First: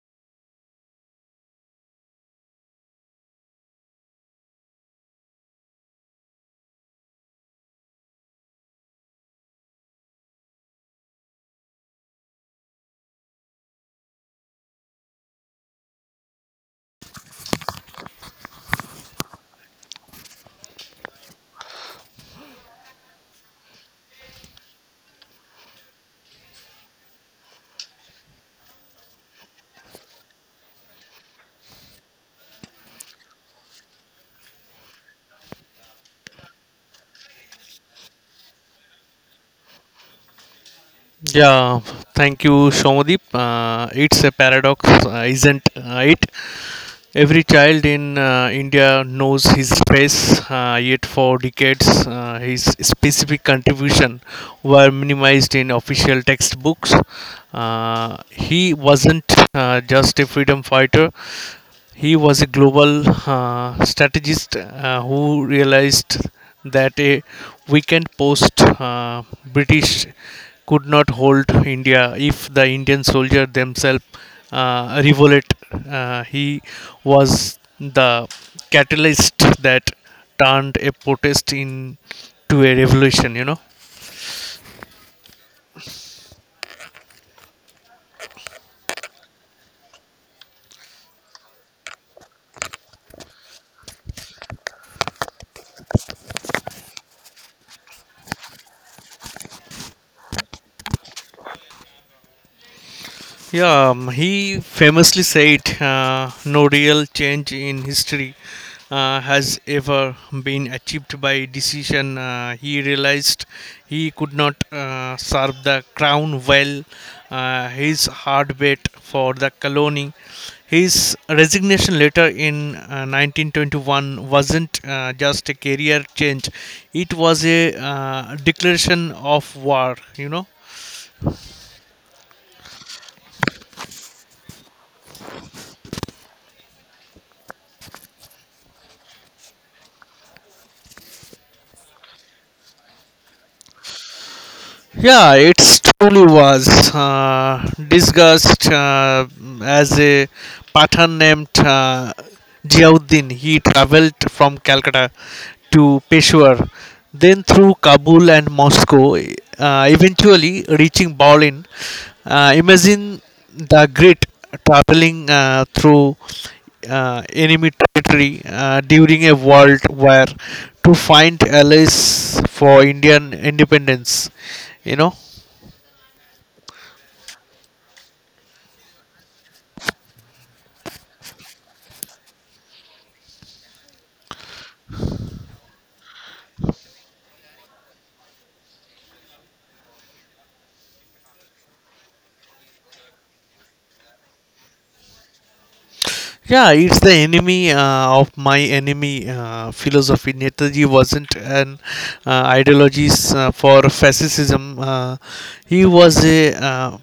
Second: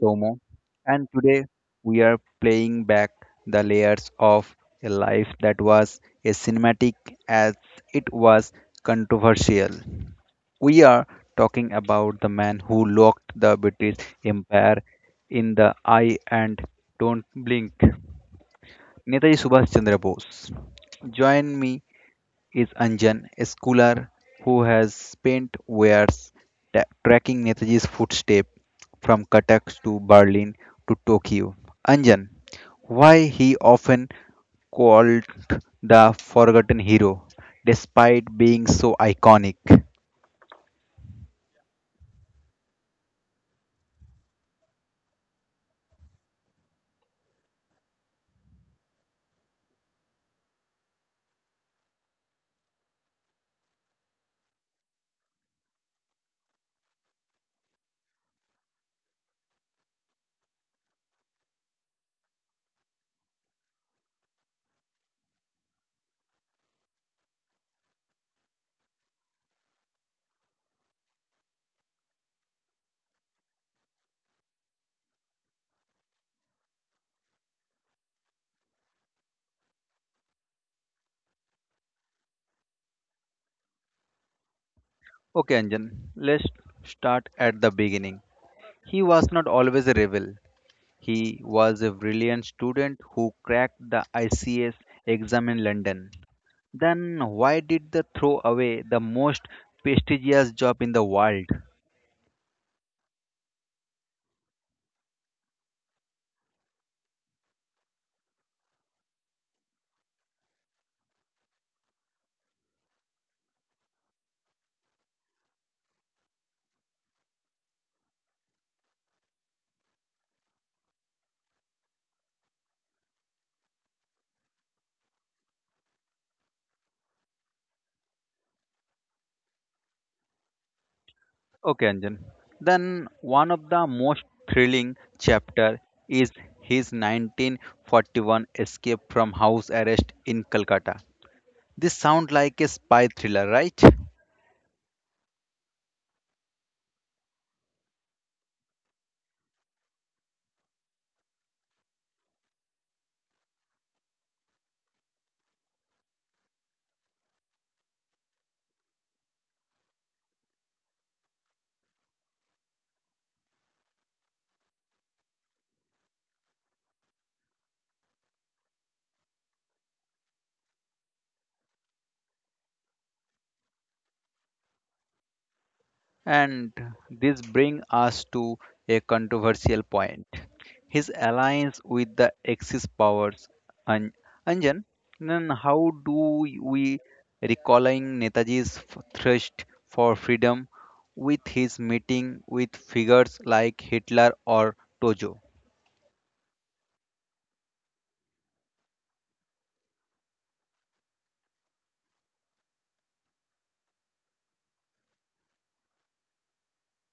Somo, and today we are playing back the layers of a life that was as cinematic as it was controversial. We are talking about the man who looked the British Empire in the eye and don't blink. Netaji Subhash Chandra Bose. Join me is Anjan, a scholar who has spent years tracking Netaji's footsteps from Cuttack to Berlin to Tokyo. Anjan, why he often called the forgotten hero despite being so iconic. Yeah, thank you, Shomadeep. It's a paradox, isn't it? Every child in India knows his race, yet for decades, his specific contribution were minimized in official textbooks. He wasn't just a freedom fighter; he was a global strategist who realized that a weekend post British could not hold India if the Indian soldier themselves revolt. He was the catalyst that turned a protest into a revolution. Okay, Anjan, let's start at the beginning. He was not always a rebel. He was a brilliant student who cracked the ICS exam in London. Then why did they throw away the most prestigious job in the world? Yeah, he famously said, "No real change in history has ever been achieved by decision." He realized he could not serve the crown well. His hard bet for the colony. His resignation letter in 1921 wasn't just a career change; it was a declaration of war. You know. Okay, Anjan. Then one of the most thrilling chapter is his 1941 escape from house arrest in Calcutta. This sounds like a spy thriller, right? Yeah, it's truly was discussed as a Pathan named Jiauddin. He traveled from Calcutta to Peshawar, then through Kabul and Moscow, eventually reaching Berlin. Imagine the great traveling through enemy territory during a world war to find allies for Indian independence. You know, And this brings us to a controversial point. His alliance with the Axis powers. An- Anjan, then how do we recalling Netaji's thirst for freedom with his meeting with figures like Hitler or Tojo? yeah, it's the enemy of my enemy philosophy. Netaji wasn't an ideologist for fascism. He was a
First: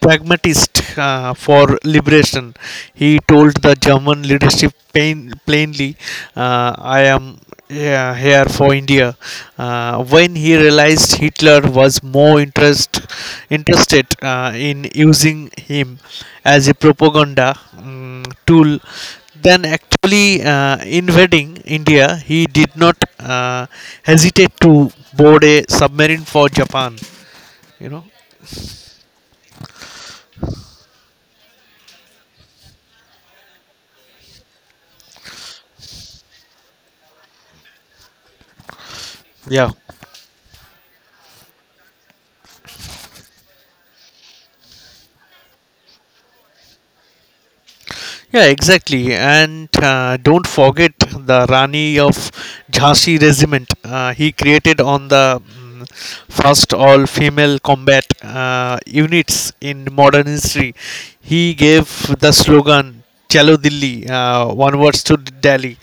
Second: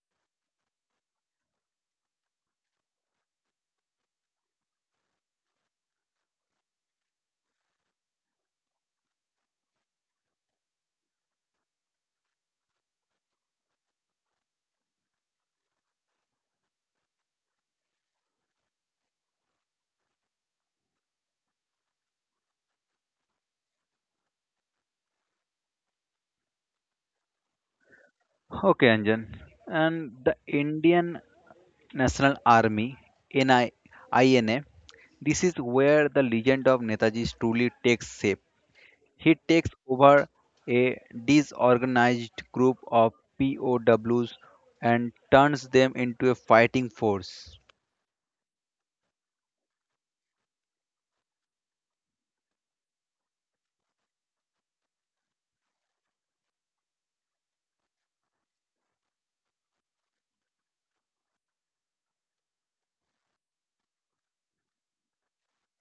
pragmatist for liberation. He told the German leadership plainly, I am, yeah, here for India. When he realized Hitler was more interested in using him as a propaganda tool than actually invading India, he did not hesitate to board a submarine for Japan. You know? Okay, Anjan. And the Indian National Army, NI, INA, this is where the legend of Netaji truly takes shape. He Yeah. takes over a disorganized group of POWs and turns them into a fighting force. Yeah, exactly. And don't forget the Rani of Jhansi regiment he created on the first all female combat units in modern history. He gave the slogan Chalo Dilli, onwards to Delhi,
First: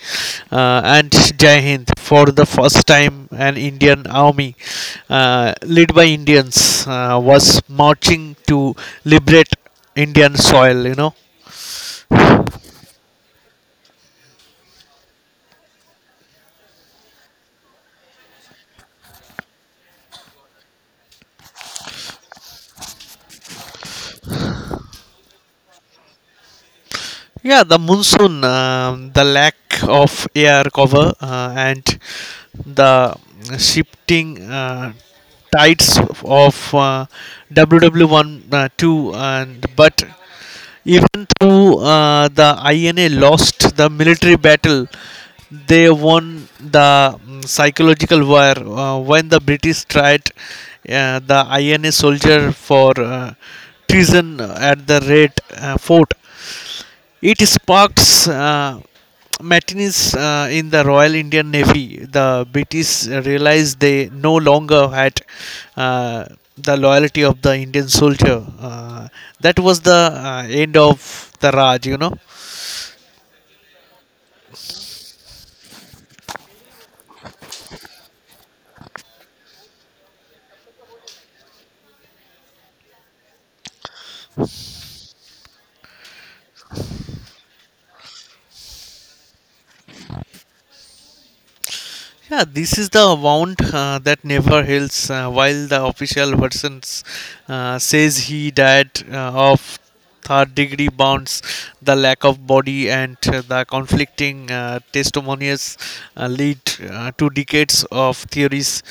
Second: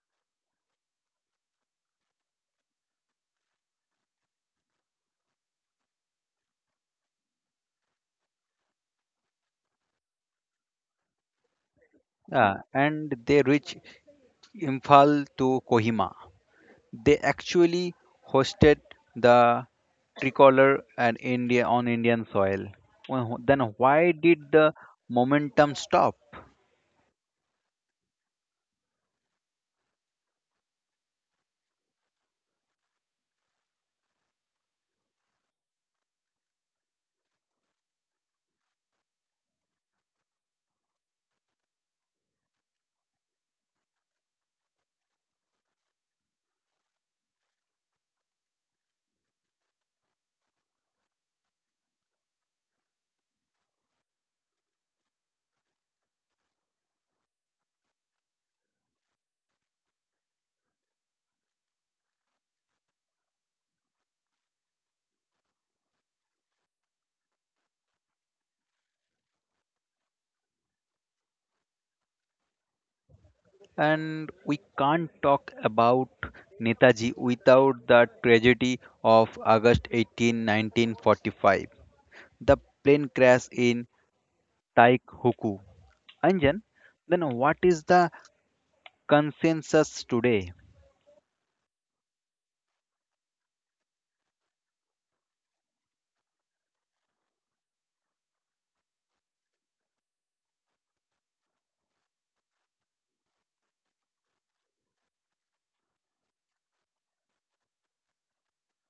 and Jai Hind. For the first time, an Indian army led by Indians was marching to liberate Indian soil. Yeah, and they reach Imphal to Kohima. They actually hosted the tricolor and India on Indian soil. Well, then why did the momentum stop? Yeah, the monsoon, the lack of air cover, and the shifting tides of WW1 2. And but even though the INA lost the military battle, they won the psychological war when the British tried the INA soldier for treason at the Red Fort. It sparked mutinies in the Royal Indian Navy. The British realized they no longer had uh, the loyalty of the Indian soldier. That was the end of the Raj. And we can't talk about Netaji without the tragedy of August 18, 1945, the plane crash in Taikhuku. Anjan, then what is the consensus today? Yeah, this is the amount that never heals. While the official version says he died of third degree burns, the lack of body and the conflicting testimonies lead to decades of theories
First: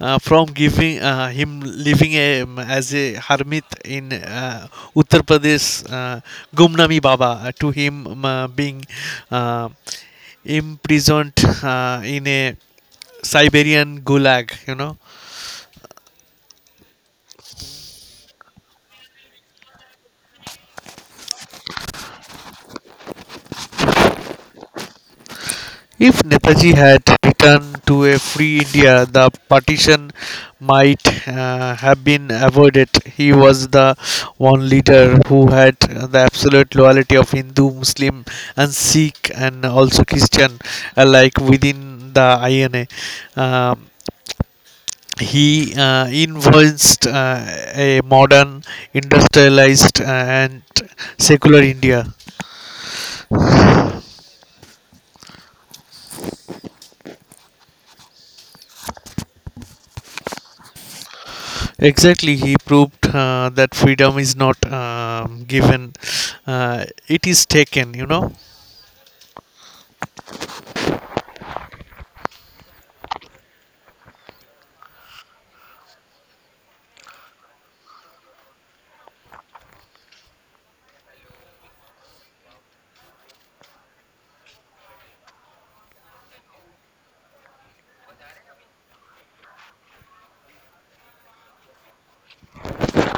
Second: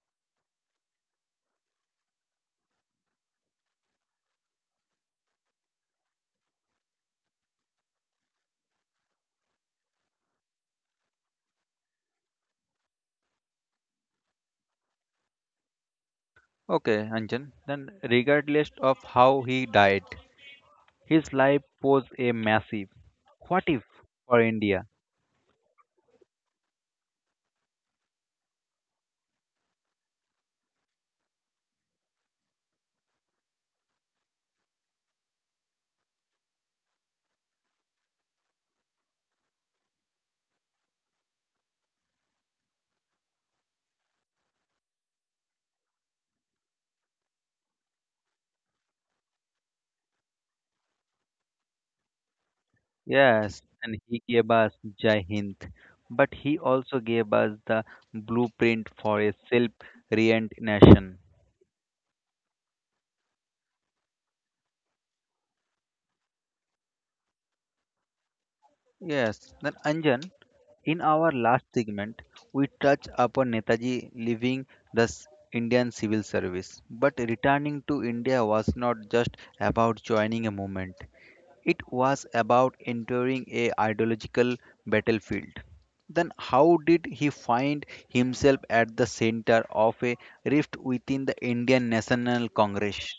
from giving him living as a hermit in Uttar Pradesh, Gumnami Baba, to him being uh, imprisoned in a Siberian Gulag. Okay, Anjan, then regardless of how he died, his life was a massive what if for India. If Netaji had returned to a free India, the partition might have been avoided. He was the one leader who had the absolute loyalty of Hindu, Muslim, and Sikh, and also Christian alike within the INA. Um, he influenced a modern industrialized and secular India. Yes, and he gave us Jai Hind, but he also gave us the blueprint for a self-reliant nation. Exactly, he proved that freedom is not given, it is taken. Yes, then Anjan, in our last segment, we touch upon Netaji leaving the Indian civil service. But returning to India was not just about joining a movement, it was about entering a ideological battlefield. Then how did he find himself at the center of a rift within the Indian National Congress?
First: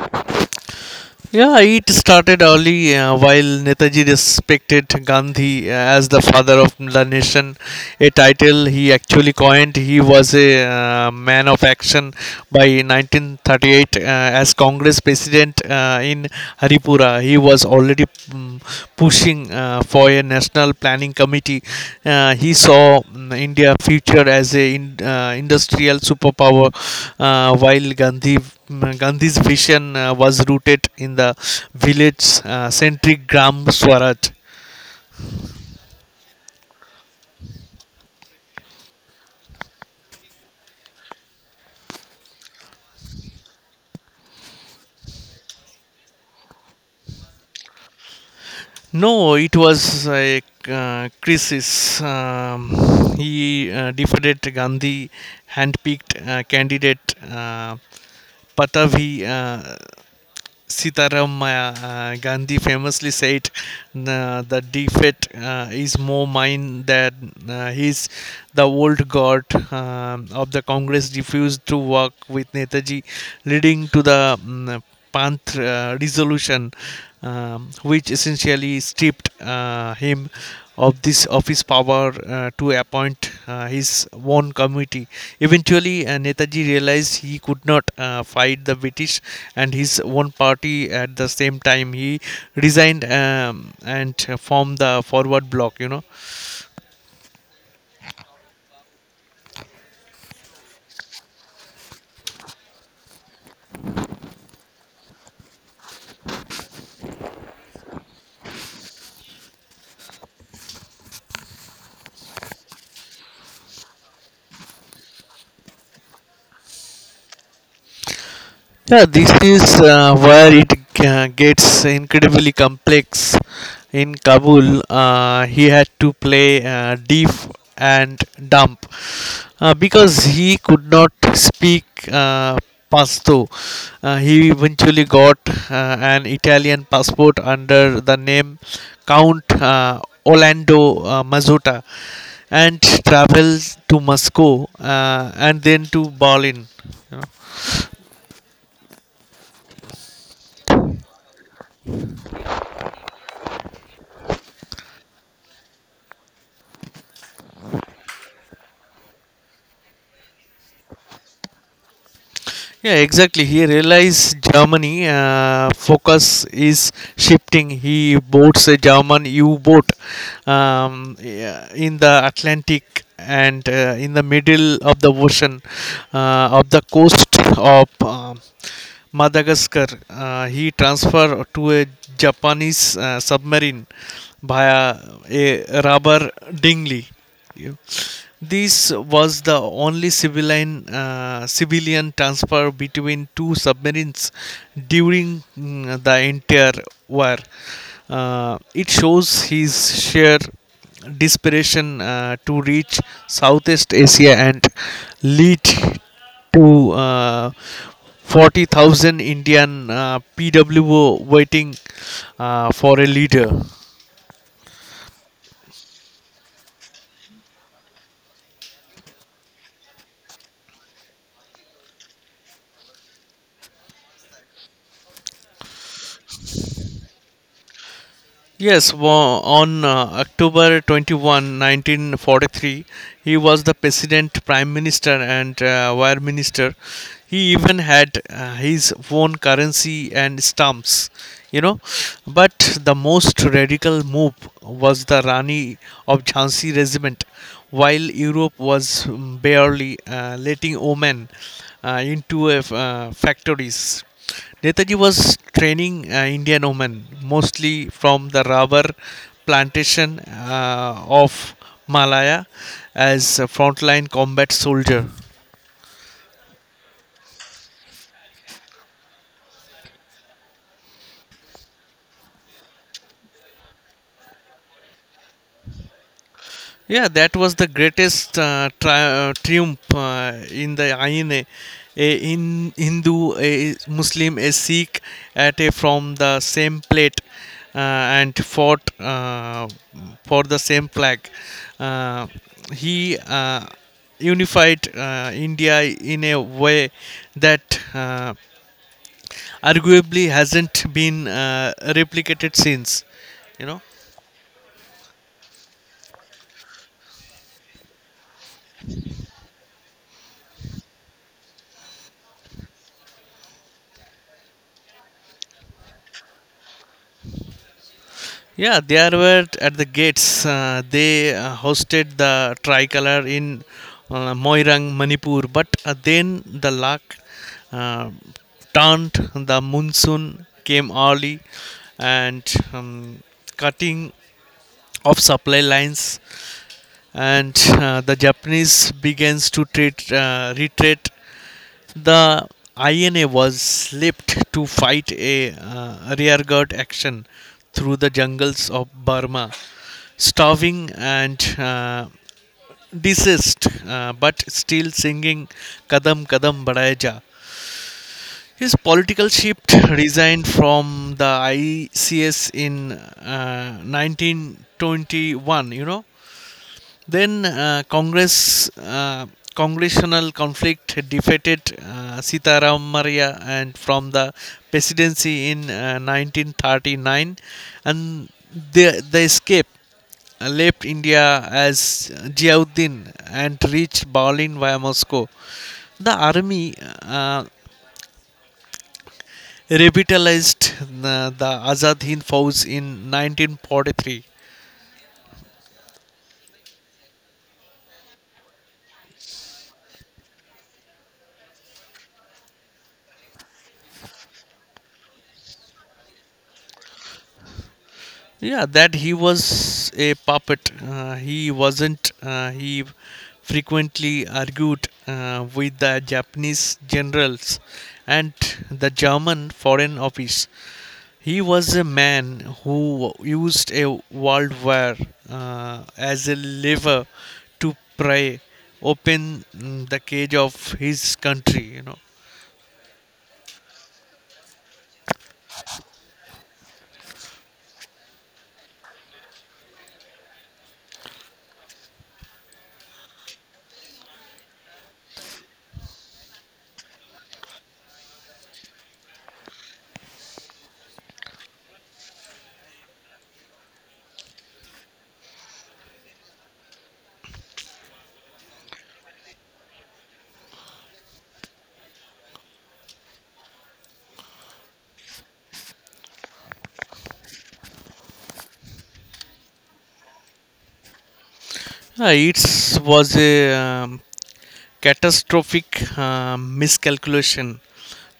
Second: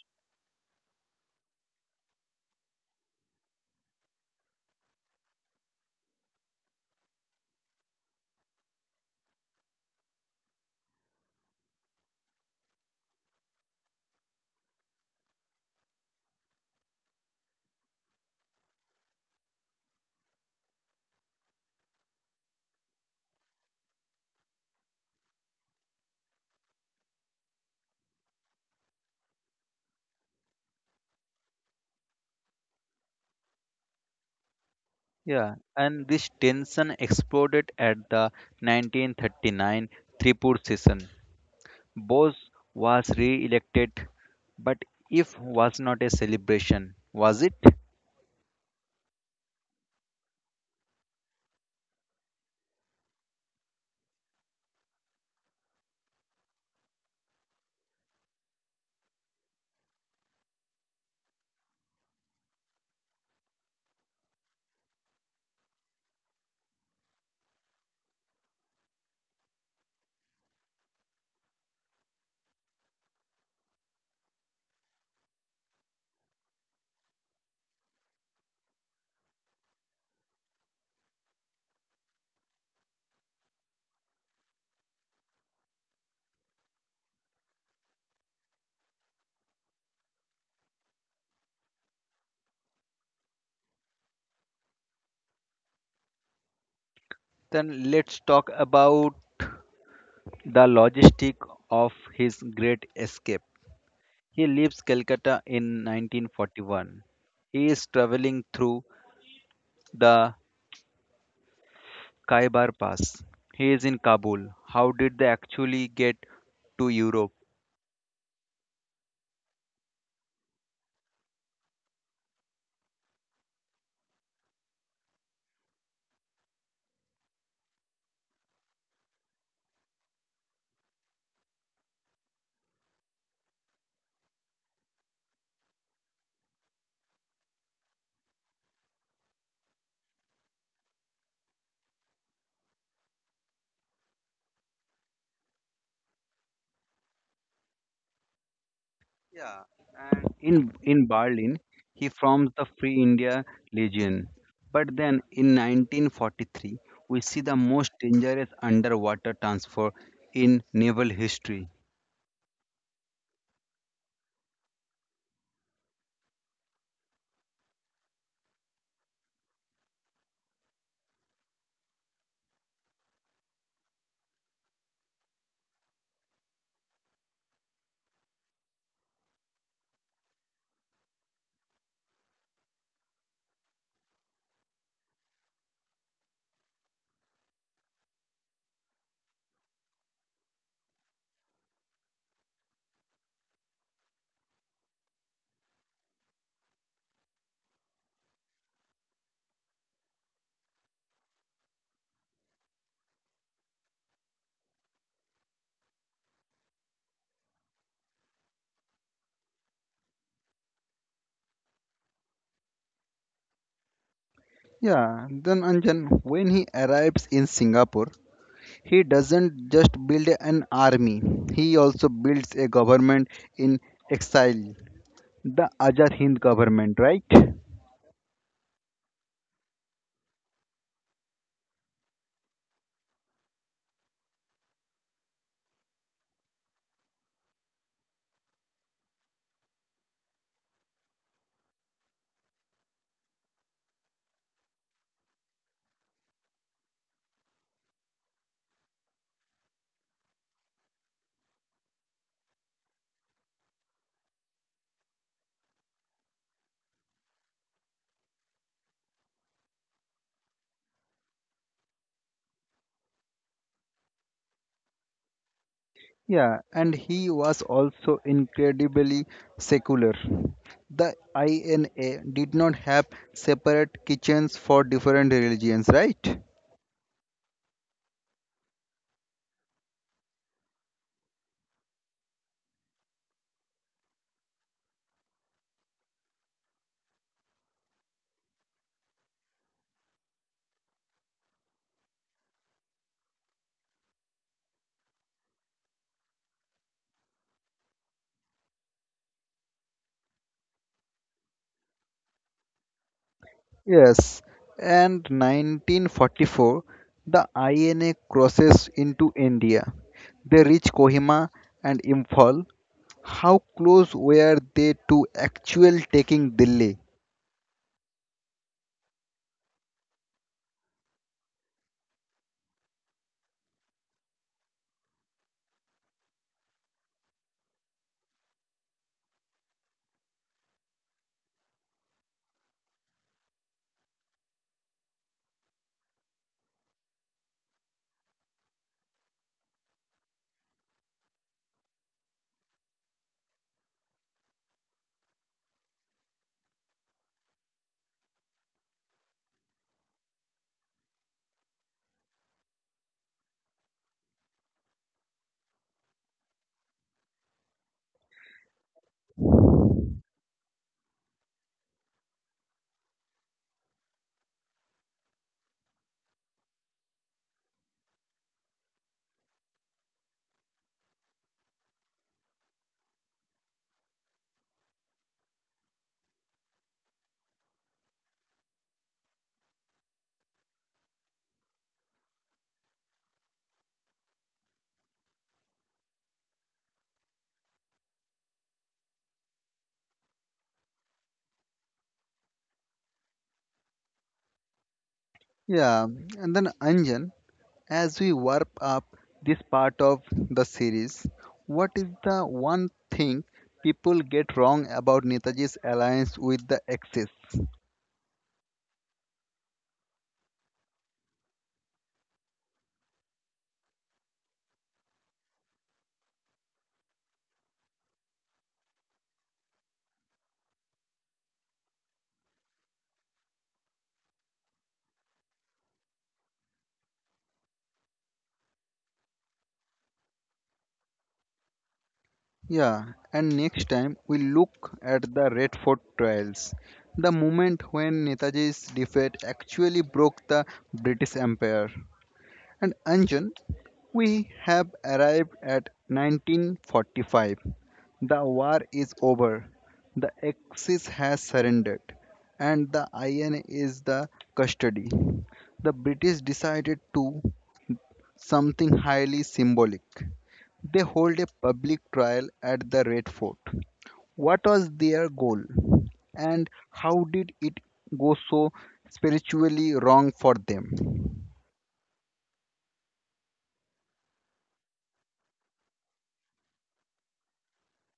Yeah, it started early. While Netaji respected Gandhi as the father of the nation, a title he actually coined, he was a man of action by 1938 as Congress president in Haripura. He was already mm, pushing for a national planning committee. He saw India future as a industrial superpower, while Gandhi's vision was rooted in the village centric Gram Swaraj. Yeah, and this tension exploded at the 1939 Tripur session. Bose was re-elected, but if was not a celebration, was it? No, it was a crisis. He defeated Gandhi, handpicked candidate, Patavi Sitaram. Gandhi famously said, "Nah, "The defeat is more mine than his." The old guard of the Congress refused to work with Netaji, leading to the Panth resolution, which essentially stripped him of his power to appoint his own committee. Eventually, Netaji realized he could not fight the British and his own party at the same time. He resigned and formed the Forward Bloc. Then let's talk about the logistic of his great escape. He leaves Calcutta in 1941. He is traveling through the Khyber Pass. He is in Kabul. How did they actually get to Europe? Yeah, this is where it gets incredibly complex. In Kabul, he had to play deaf and dumb because he could not speak uh, Pashto. He eventually got an Italian passport under the name Count Orlando Mazzotta and traveled to Moscow and then to Berlin. Yeah, and in Berlin, he forms the Free India Legion. But then, in 1943, we see the most dangerous underwater transfer in naval history. Yeah, exactly. He realized Germany focus is shifting. He boards a German U-boat yeah, in the Atlantic and in the middle of the ocean of the coast of Madagascar. He transferred to a Japanese submarine via a rubber dinghy. This was the only civilian transfer between two submarines during the entire war. It shows his sheer desperation to reach Southeast Asia and lead to 40,000 Indian PWO waiting for a leader. Yeah, then Anjan, when he arrives in Singapore, he doesn't just build an army, he also builds a government in exile, the Azad Hind government, right? Yes, on October 21, 1943, he was the president, prime minister, and wire minister. He even had his own currency and stamps, you know. But the most radical move was the Rani of Jhansi regiment. While Europe was barely letting women into factories, Netaji was training Indian women mostly from the rubber plantation of Malaya as a frontline combat soldier. Yeah, and he was also incredibly secular. The INA did not have separate kitchens for different religions, right? Yeah, that was the greatest triumph in the Aine. A in Hindu, a Muslim, a Sikh at a from the same plate uh, and fought for the same flag. Uh, he unified India in a way that arguably hasn't been replicated since. You know. Yes, and 1944, the INA crosses into India. They reach Kohima and Imphal. How close were they to actual taking Delhi? Yeah, they were at the gates. They hosted the tricolor in Moirang, Manipur, but then the luck uh, turned. The monsoon came early and um, cutting of supply lines, and the Japanese begins to retreat. The INA was slipped to fight a rearguard action through the jungles of Burma, starving and deceased, but still singing Kadam Kadam Badhaya Ja. His political shift resigned from the ICS in 1921, Then congressional conflict defeated Sitaram Maria and from the presidency in 1939 and the escape left India as Ziauddin and reached Berlin via Moscow. The army uh, revitalized the Azad Hind Fauj in 1943. Yeah, and then Anjan, as we wrap up this part of the series, what is the one thing people get wrong about Netaji's alliance with the Axis? Yeah, that he was a puppet. He wasn't. He frequently argued with the Japanese generals and the German Foreign Office. He was a man who used a revolver as a lever to pry open the cage of his country. Yeah, and next time we look at the Red Fort trials, the moment when Netaji's defeat actually broke the British Empire. And Anjan, we have arrived at 1945. The war is over. The Axis has surrendered, and the IN is the custody. The British decided to something highly symbolic. They hold a public trial at the Red Fort. What was their goal, and how did it go so spiritually wrong for them? It was a catastrophic miscalculation.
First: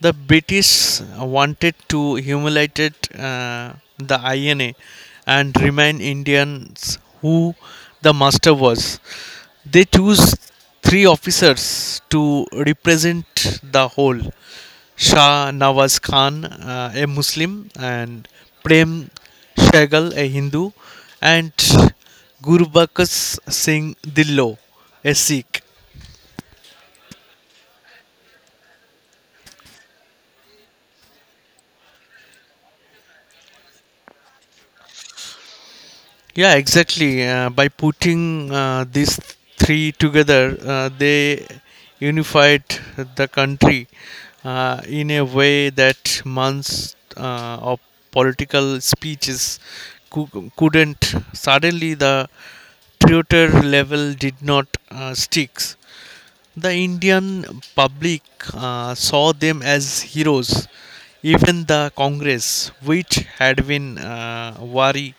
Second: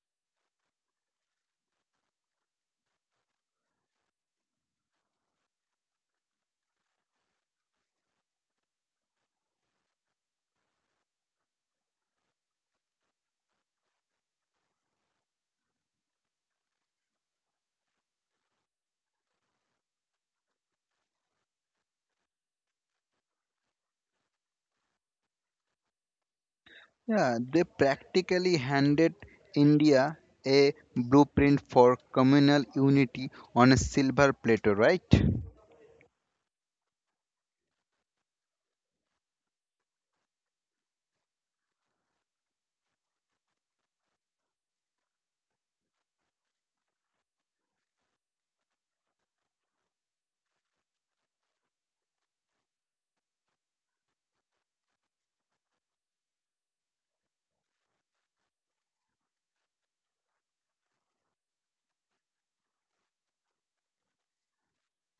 The British wanted to humiliate the INA and remind Indians who the master was. They choose three officers to represent the whole: Shah Nawaz Khan, a Muslim, and Prem Shaigal, a Hindu, and Gurbaksh Singh Dillo, a Sikh. Yeah, they practically handed India a blueprint for communal unity on a silver platter, right? Yeah, exactly. By putting these three together, they unified the country in a way that months of political speeches couldn't. Suddenly, the traitor level did not stick. The Indian public saw them as heroes. Even the Congress, which had been wary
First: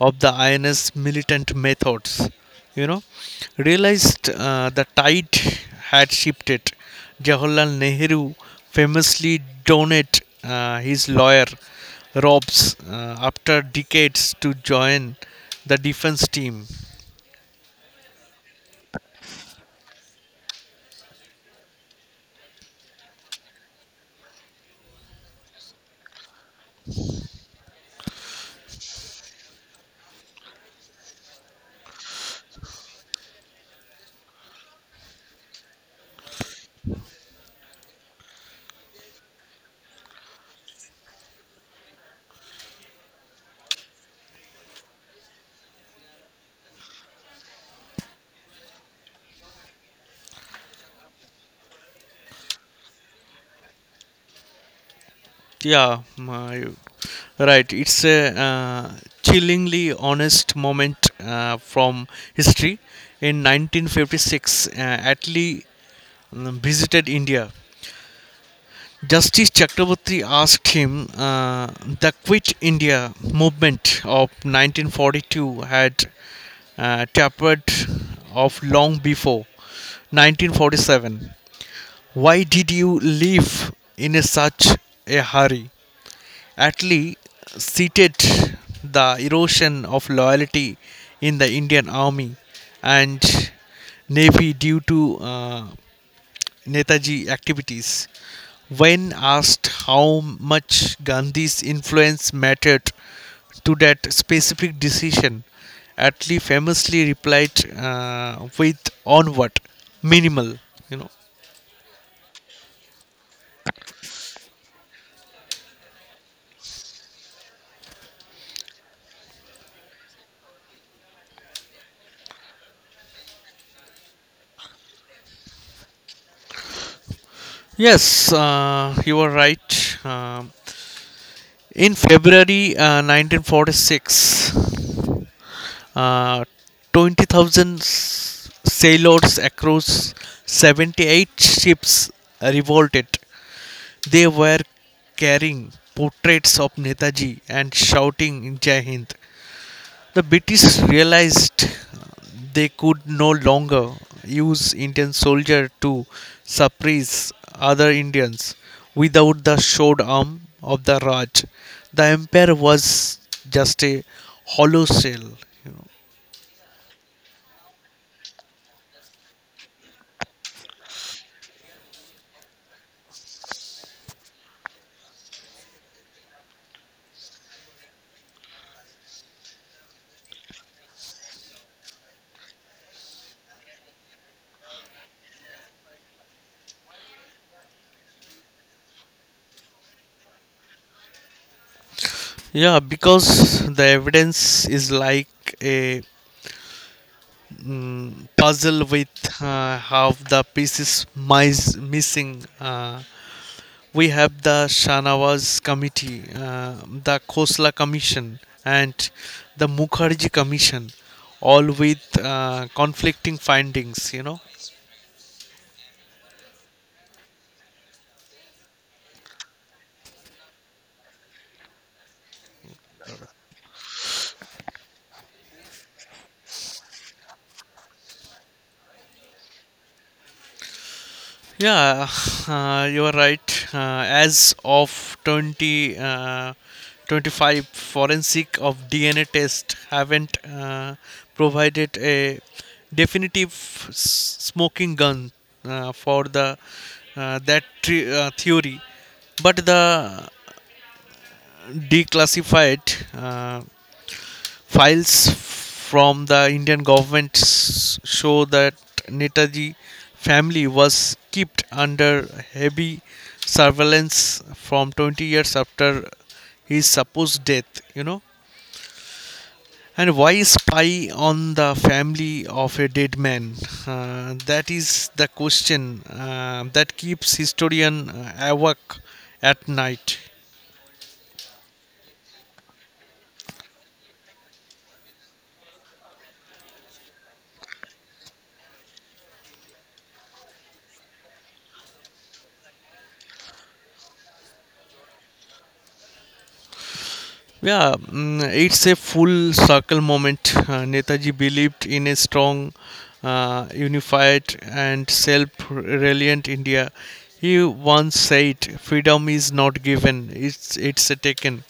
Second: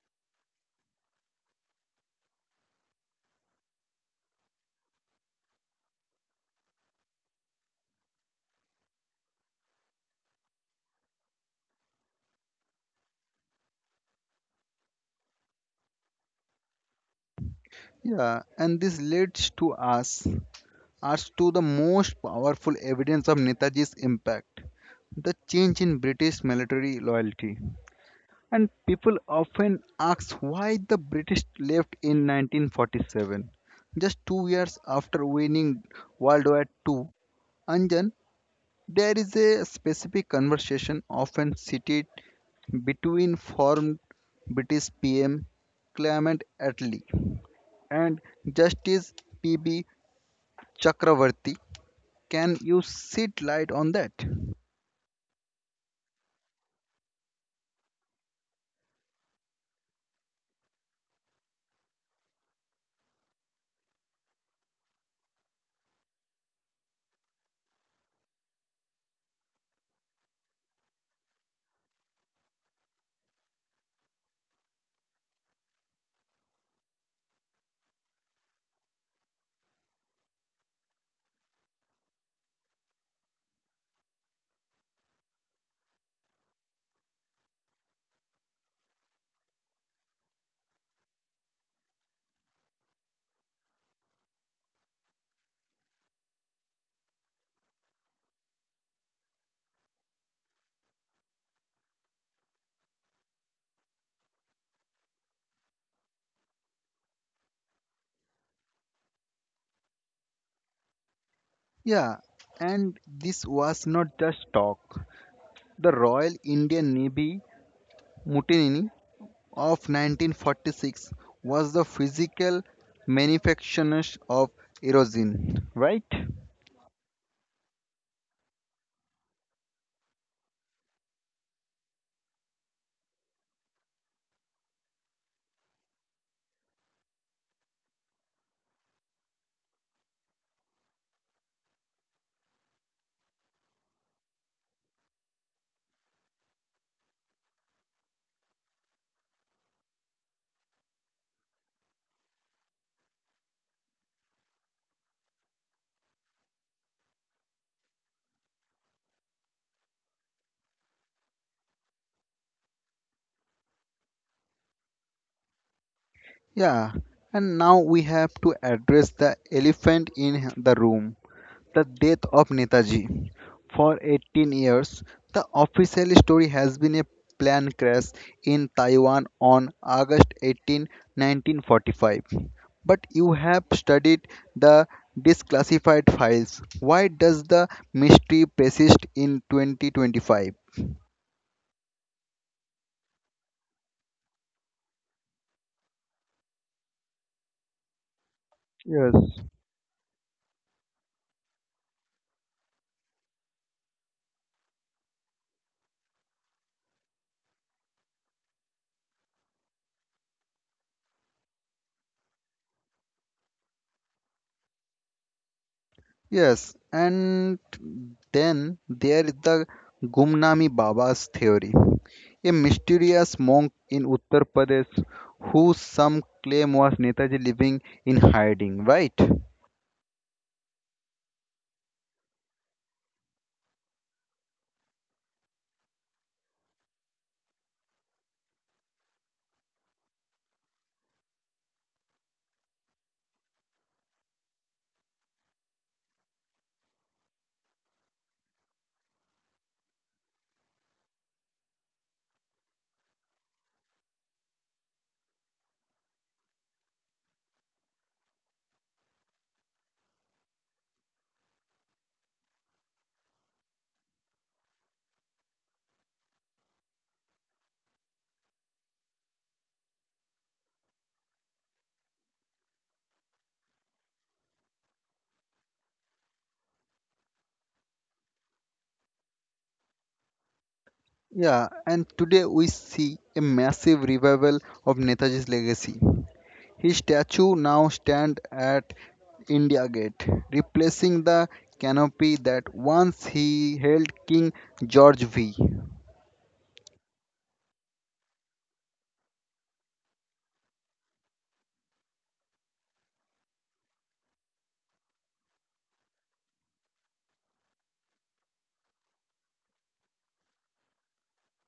of the INS militant methods, you know, realized the tide had shifted. Jawaharlal Nehru famously donated his lawyer Robs after decades to join the defense team. Yeah, and this leads to us to the most powerful evidence of Netaji's impact, the change in British military loyalty. And people often ask why the British left in 1947, just 2 years after winning World War II. Anjan, there is a specific conversation often seated between former British PM Clement Attlee and Justice PB Chakravarti. Can you shed light on that? Yeah, my, right. It's a chillingly honest moment from history. In 1956, Atlee visited India. Justice Chakraborty asked him, the Quit India movement of 1942 had tapered off long before 1947. Why did you leave in a such a hurry? Atlee cited the erosion of loyalty in the Indian Army and Navy due to Netaji activities. When asked how much Gandhi's influence mattered to that specific decision, Atlee famously replied with onward, minimal, you know. Yeah, and this was not just talk. The Royal Indian Navy mutiny of 1946 was the physical manifestation of erosion, right? Yes, you are right. In February 1946, uh, 20,000 sailors across 78 ships revolted. They were carrying portraits of Netaji and shouting Jai Hind. The British realized they could no longer use Indian soldiers to suppress other Indians without the sword arm of the Raj. The empire was just a hollow shell. You know. Yeah, and now we have to address the elephant in the room, the death of Netaji. For 18 years, the official story has been a plane crash in Taiwan on August 18, 1945. But you have studied the disclassified files. Why does the mystery persist in 2025? Yeah, because the evidence is like a puzzle with Yes, half the pieces missing. We have the Shanawaz Committee, the Khosla Commission, and the Mukherjee Commission, all with conflicting findings. Yes, and then there is the Gumnami Baba's theory, a mysterious monk in Uttar Pradesh who some claim was Netaji living in hiding, right? Yeah, you are right. As of 20, 25, forensic of DNA test haven't provided a definitive smoking gun for the that tre- theory, but the declassified uh, files from the Indian government show that Netaji family was kept under heavy surveillance from 20 years after his supposed death. And why spy on the family of a dead man? That is the question that keeps historian awake at night. Yeah, and today we see a massive revival of Netaji's legacy. His statue now stands at India Gate, replacing the canopy that once he held King George V. Yeah, it's a full circle moment. Netaji believed in a strong, unified, and self reliant India. He once said, "Freedom is not given, it's taken."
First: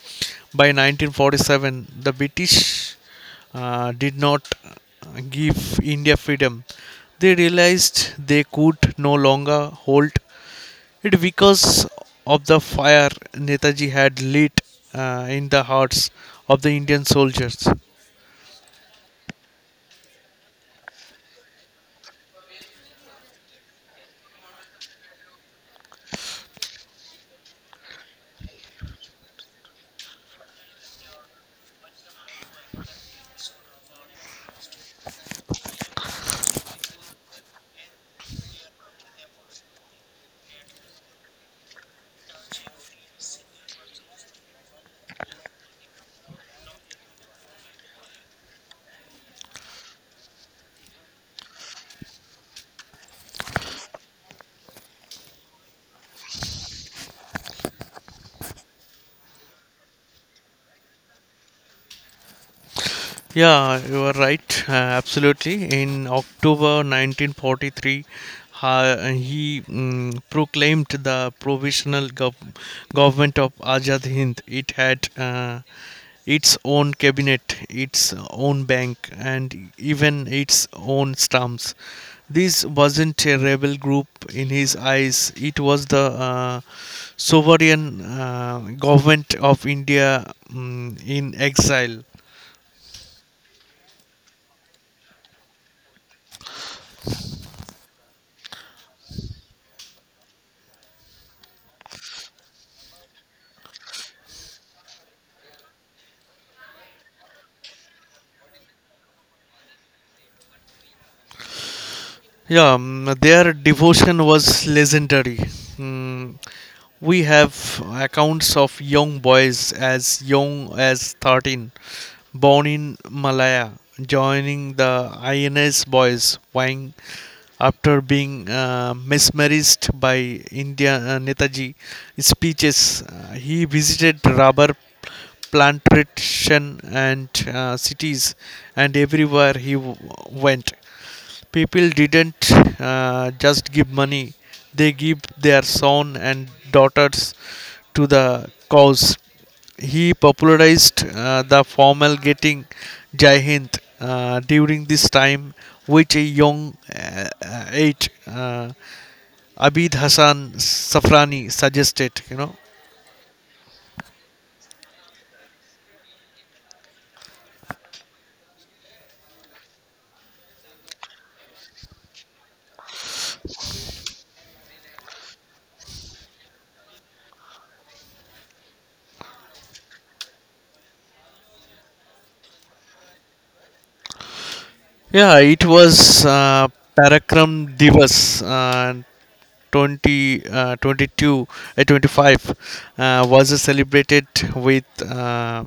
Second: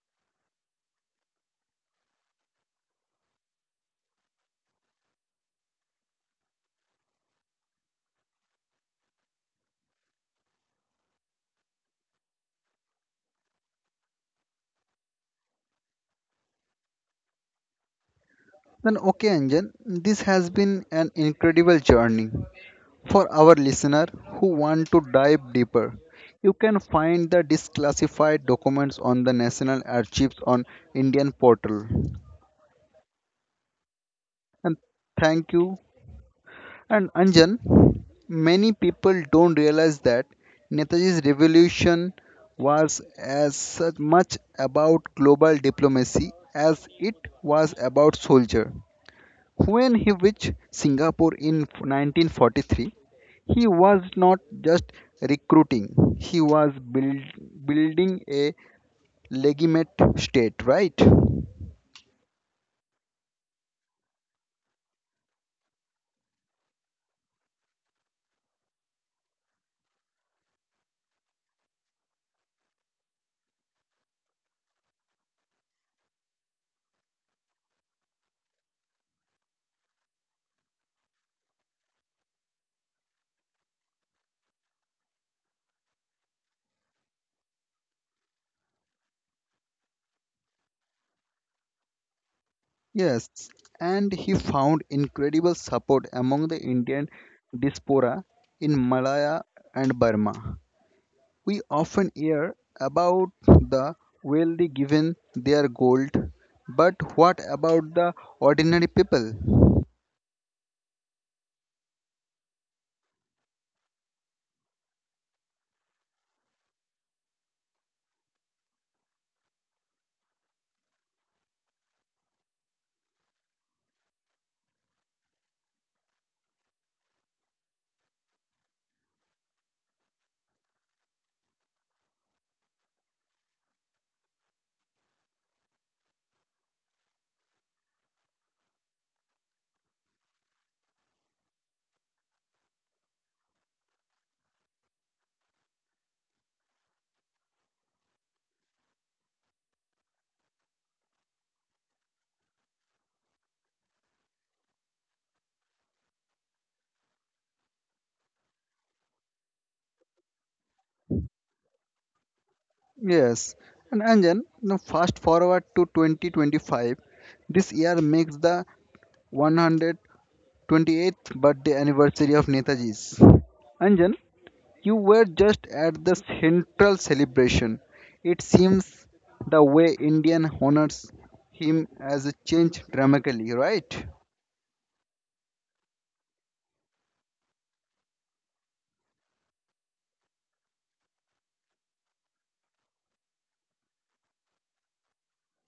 By 1947, the British did not give India freedom. They realized they could no longer hold it because of the fire Netaji had lit in the hearts of the Indian soldiers. Then, okay, Anjan, this has been an incredible journey. For our listener who want to dive deeper, you can find the declassified documents on the National Archives on Indian portal. And thank you. And Anjan, many people don't realize that Netaji's revolution was as such much about global diplomacy as it was about soldier. When he reached Singapore in 1943, he was not just recruiting, he was building a legitimate state, right? Yeah, you are right. Absolutely. In October 1943, he proclaimed the provisional government of Azad Hind. It had its own cabinet, its own bank, and even its own stamps. This wasn't a rebel group in his eyes. It was the sovereign government of India, in exile. Yes, and he found incredible support among the Indian diaspora in Malaya and Burma. We often hear about the wealthy given their gold, but what about the ordinary people? Yeah, their devotion was legendary. Mm, we have accounts of young boys as young as 13, born in Malaya, joining the INS boys wing after being mesmerized by India Netaji speeches. He visited rubber plantation and cities, and everywhere he went, people didn't just give money, they give their son and daughters to the cause. He popularized the formal getting Jai Hind during this time, which a young age uh, Abid Hassan Safrani suggested. Yes, and Anjan, now fast forward to 2025. This year makes the 128th birthday anniversary of Netaji's. Anjan, you were just at the central celebration. It seems the way Indian honors him has changed dramatically, right? Yeah, it was uh, Parakram Divas 20, 22, 25, was celebrated with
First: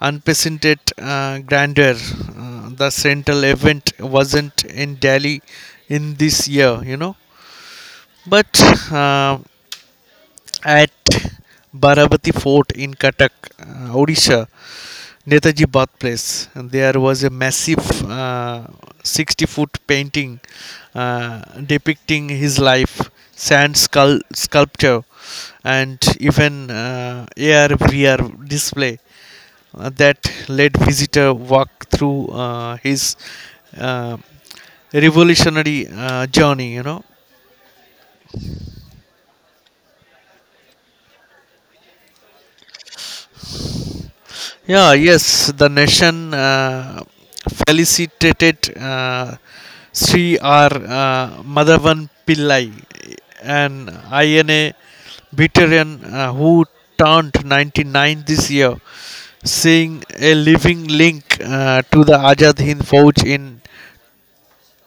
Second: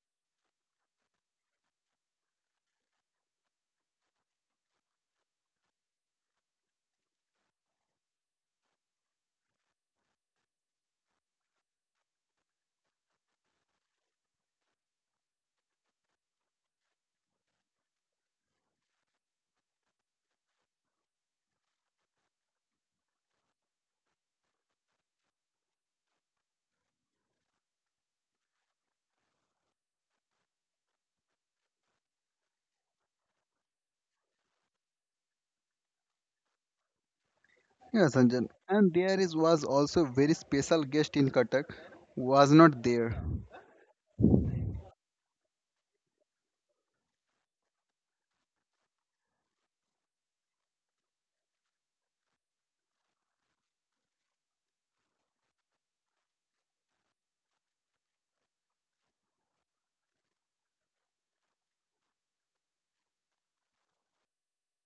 unprecedented grandeur. The central event wasn't in Delhi in this year, but uh, at Baravati Fort in Katak, Odisha, Netaji birthplace. And there was a massive uh, 60-foot foot painting uh, depicting his life, sand sculpture, and even AR VR display that let visitor walk through his uh, revolutionary journey. Yes, Anjan. And there is was also very special guest in Katak was not there. Yeah, yes, the nation felicitated Sri R. Madhavan Pillai, an INA veteran who turned 99 this year. Seeing a living link to the Ajad Hind Fauj in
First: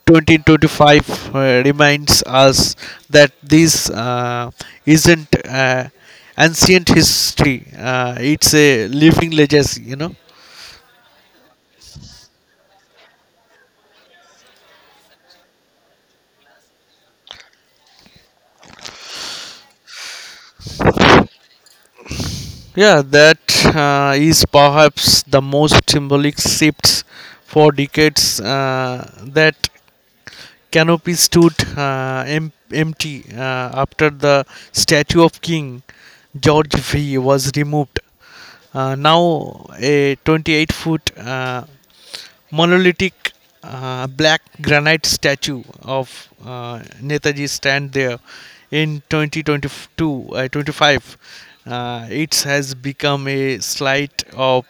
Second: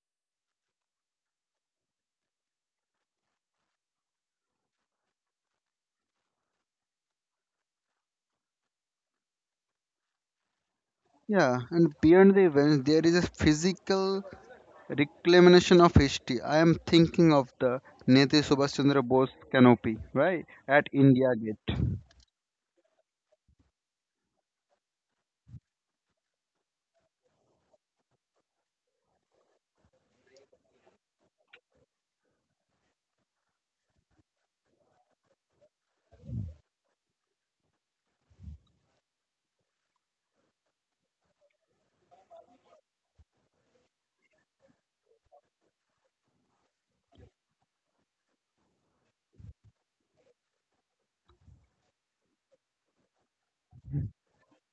2025 reminds us that this isn't ancient history, it's a living legacy. Yeah, and beyond the events, there is a physical reclamation of history. I am thinking of the Netaji Subhash Chandra Bose canopy, right, at India Gate. Yeah, that is perhaps the most symbolic shift. For decades that canopy stood empty after the statue of King George V was removed. Now, a 28 foot monolithic black granite statue of Netaji stand there in 2022, 25. It has become a site of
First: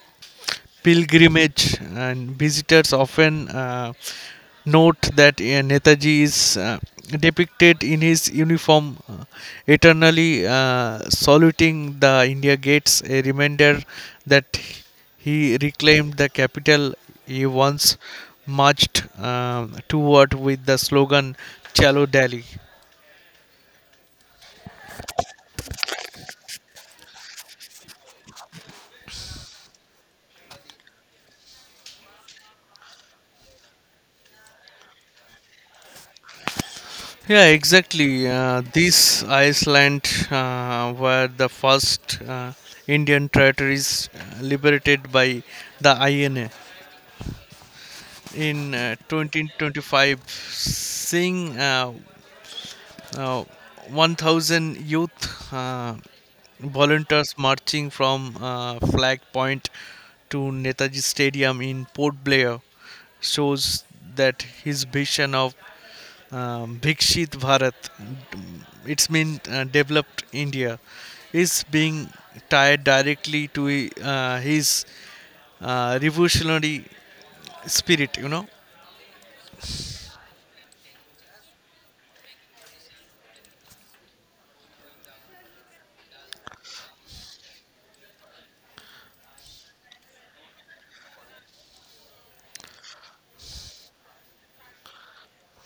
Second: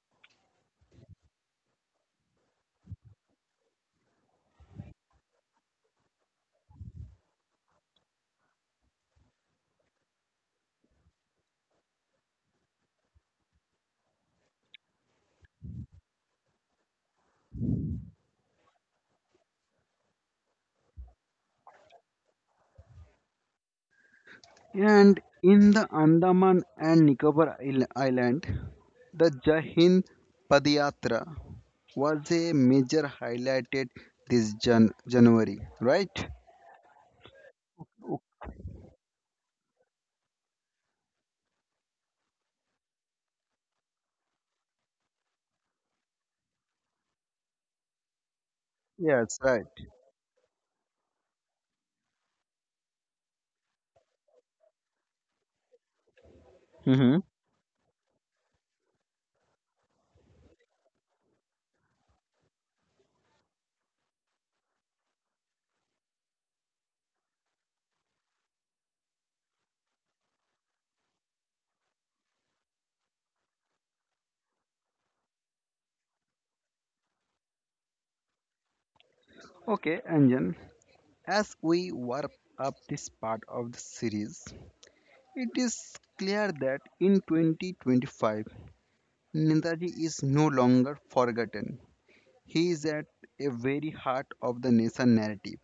pilgrimage, and visitors often note that Netaji is depicted in his uniform, eternally saluting the India gates, a reminder that he reclaimed the capital he once marched toward with the slogan "Chalo Delhi." And in the Andaman and Nicobar Island, the Jahin Padiyatra was a major highlighted this January, right? Yeah, O- exactly. These islands were the first Indian territories liberated by the INA. In Yes, right. 2025, Singh Uh, 1,000 youth uh, Mm-hmm. volunteers marching from Flag Point to Netaji Stadium in Port Blair shows that his vision of Bhikshit Bharat, it's mean developed India, is being tied directly to his revolutionary spirit. Okay, Anjan, as we warp up this part of the series, it is clear that in 2025, Netaji is no longer forgotten. He is at a very heart of the nation narrative.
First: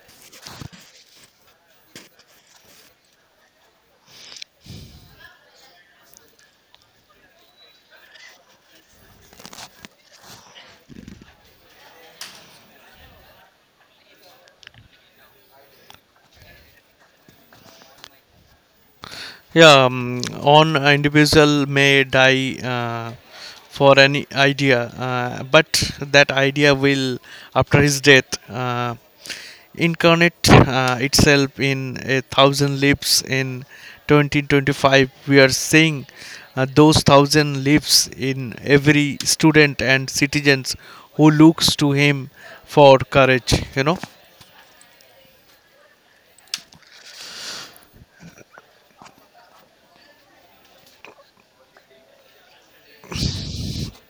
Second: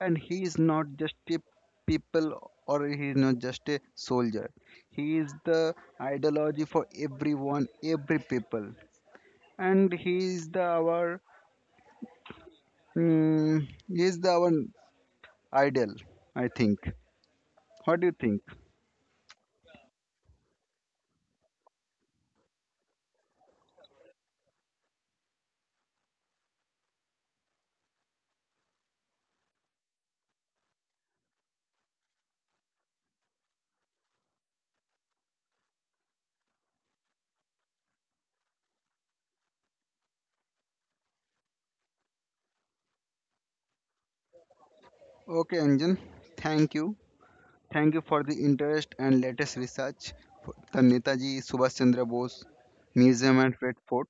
And he is not just a people or he is not just a soldier. He is the ideology for everyone, every people. And he is the our mm, he is the our idol, I think. What do you think? Yeah, on individual may die for any idea, but that idea will, after his death, incarnate itself in a thousand leaves. In 2025, we are seeing those thousand leaves in every student and citizens who looks to him for courage. Okay, Anjan. Thank you. Thank you for the interest and latest research. For The Netaji Subhash Chandra Bose Museum and Red Fort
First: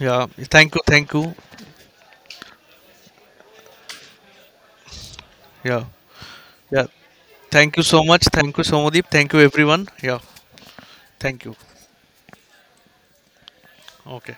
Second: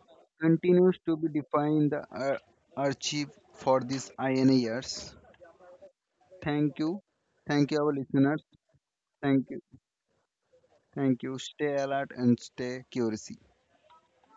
Yeah. Thank you. continues Thank to be you. defined the archive for these INA years. Yeah. Thank Yeah. you. Thank Thank you, you our so much. listeners. Thank you, Somadeep. Thank you, Thank you. everyone. Yeah, Thank you. thank you. Stay alert and stay curious. Okay.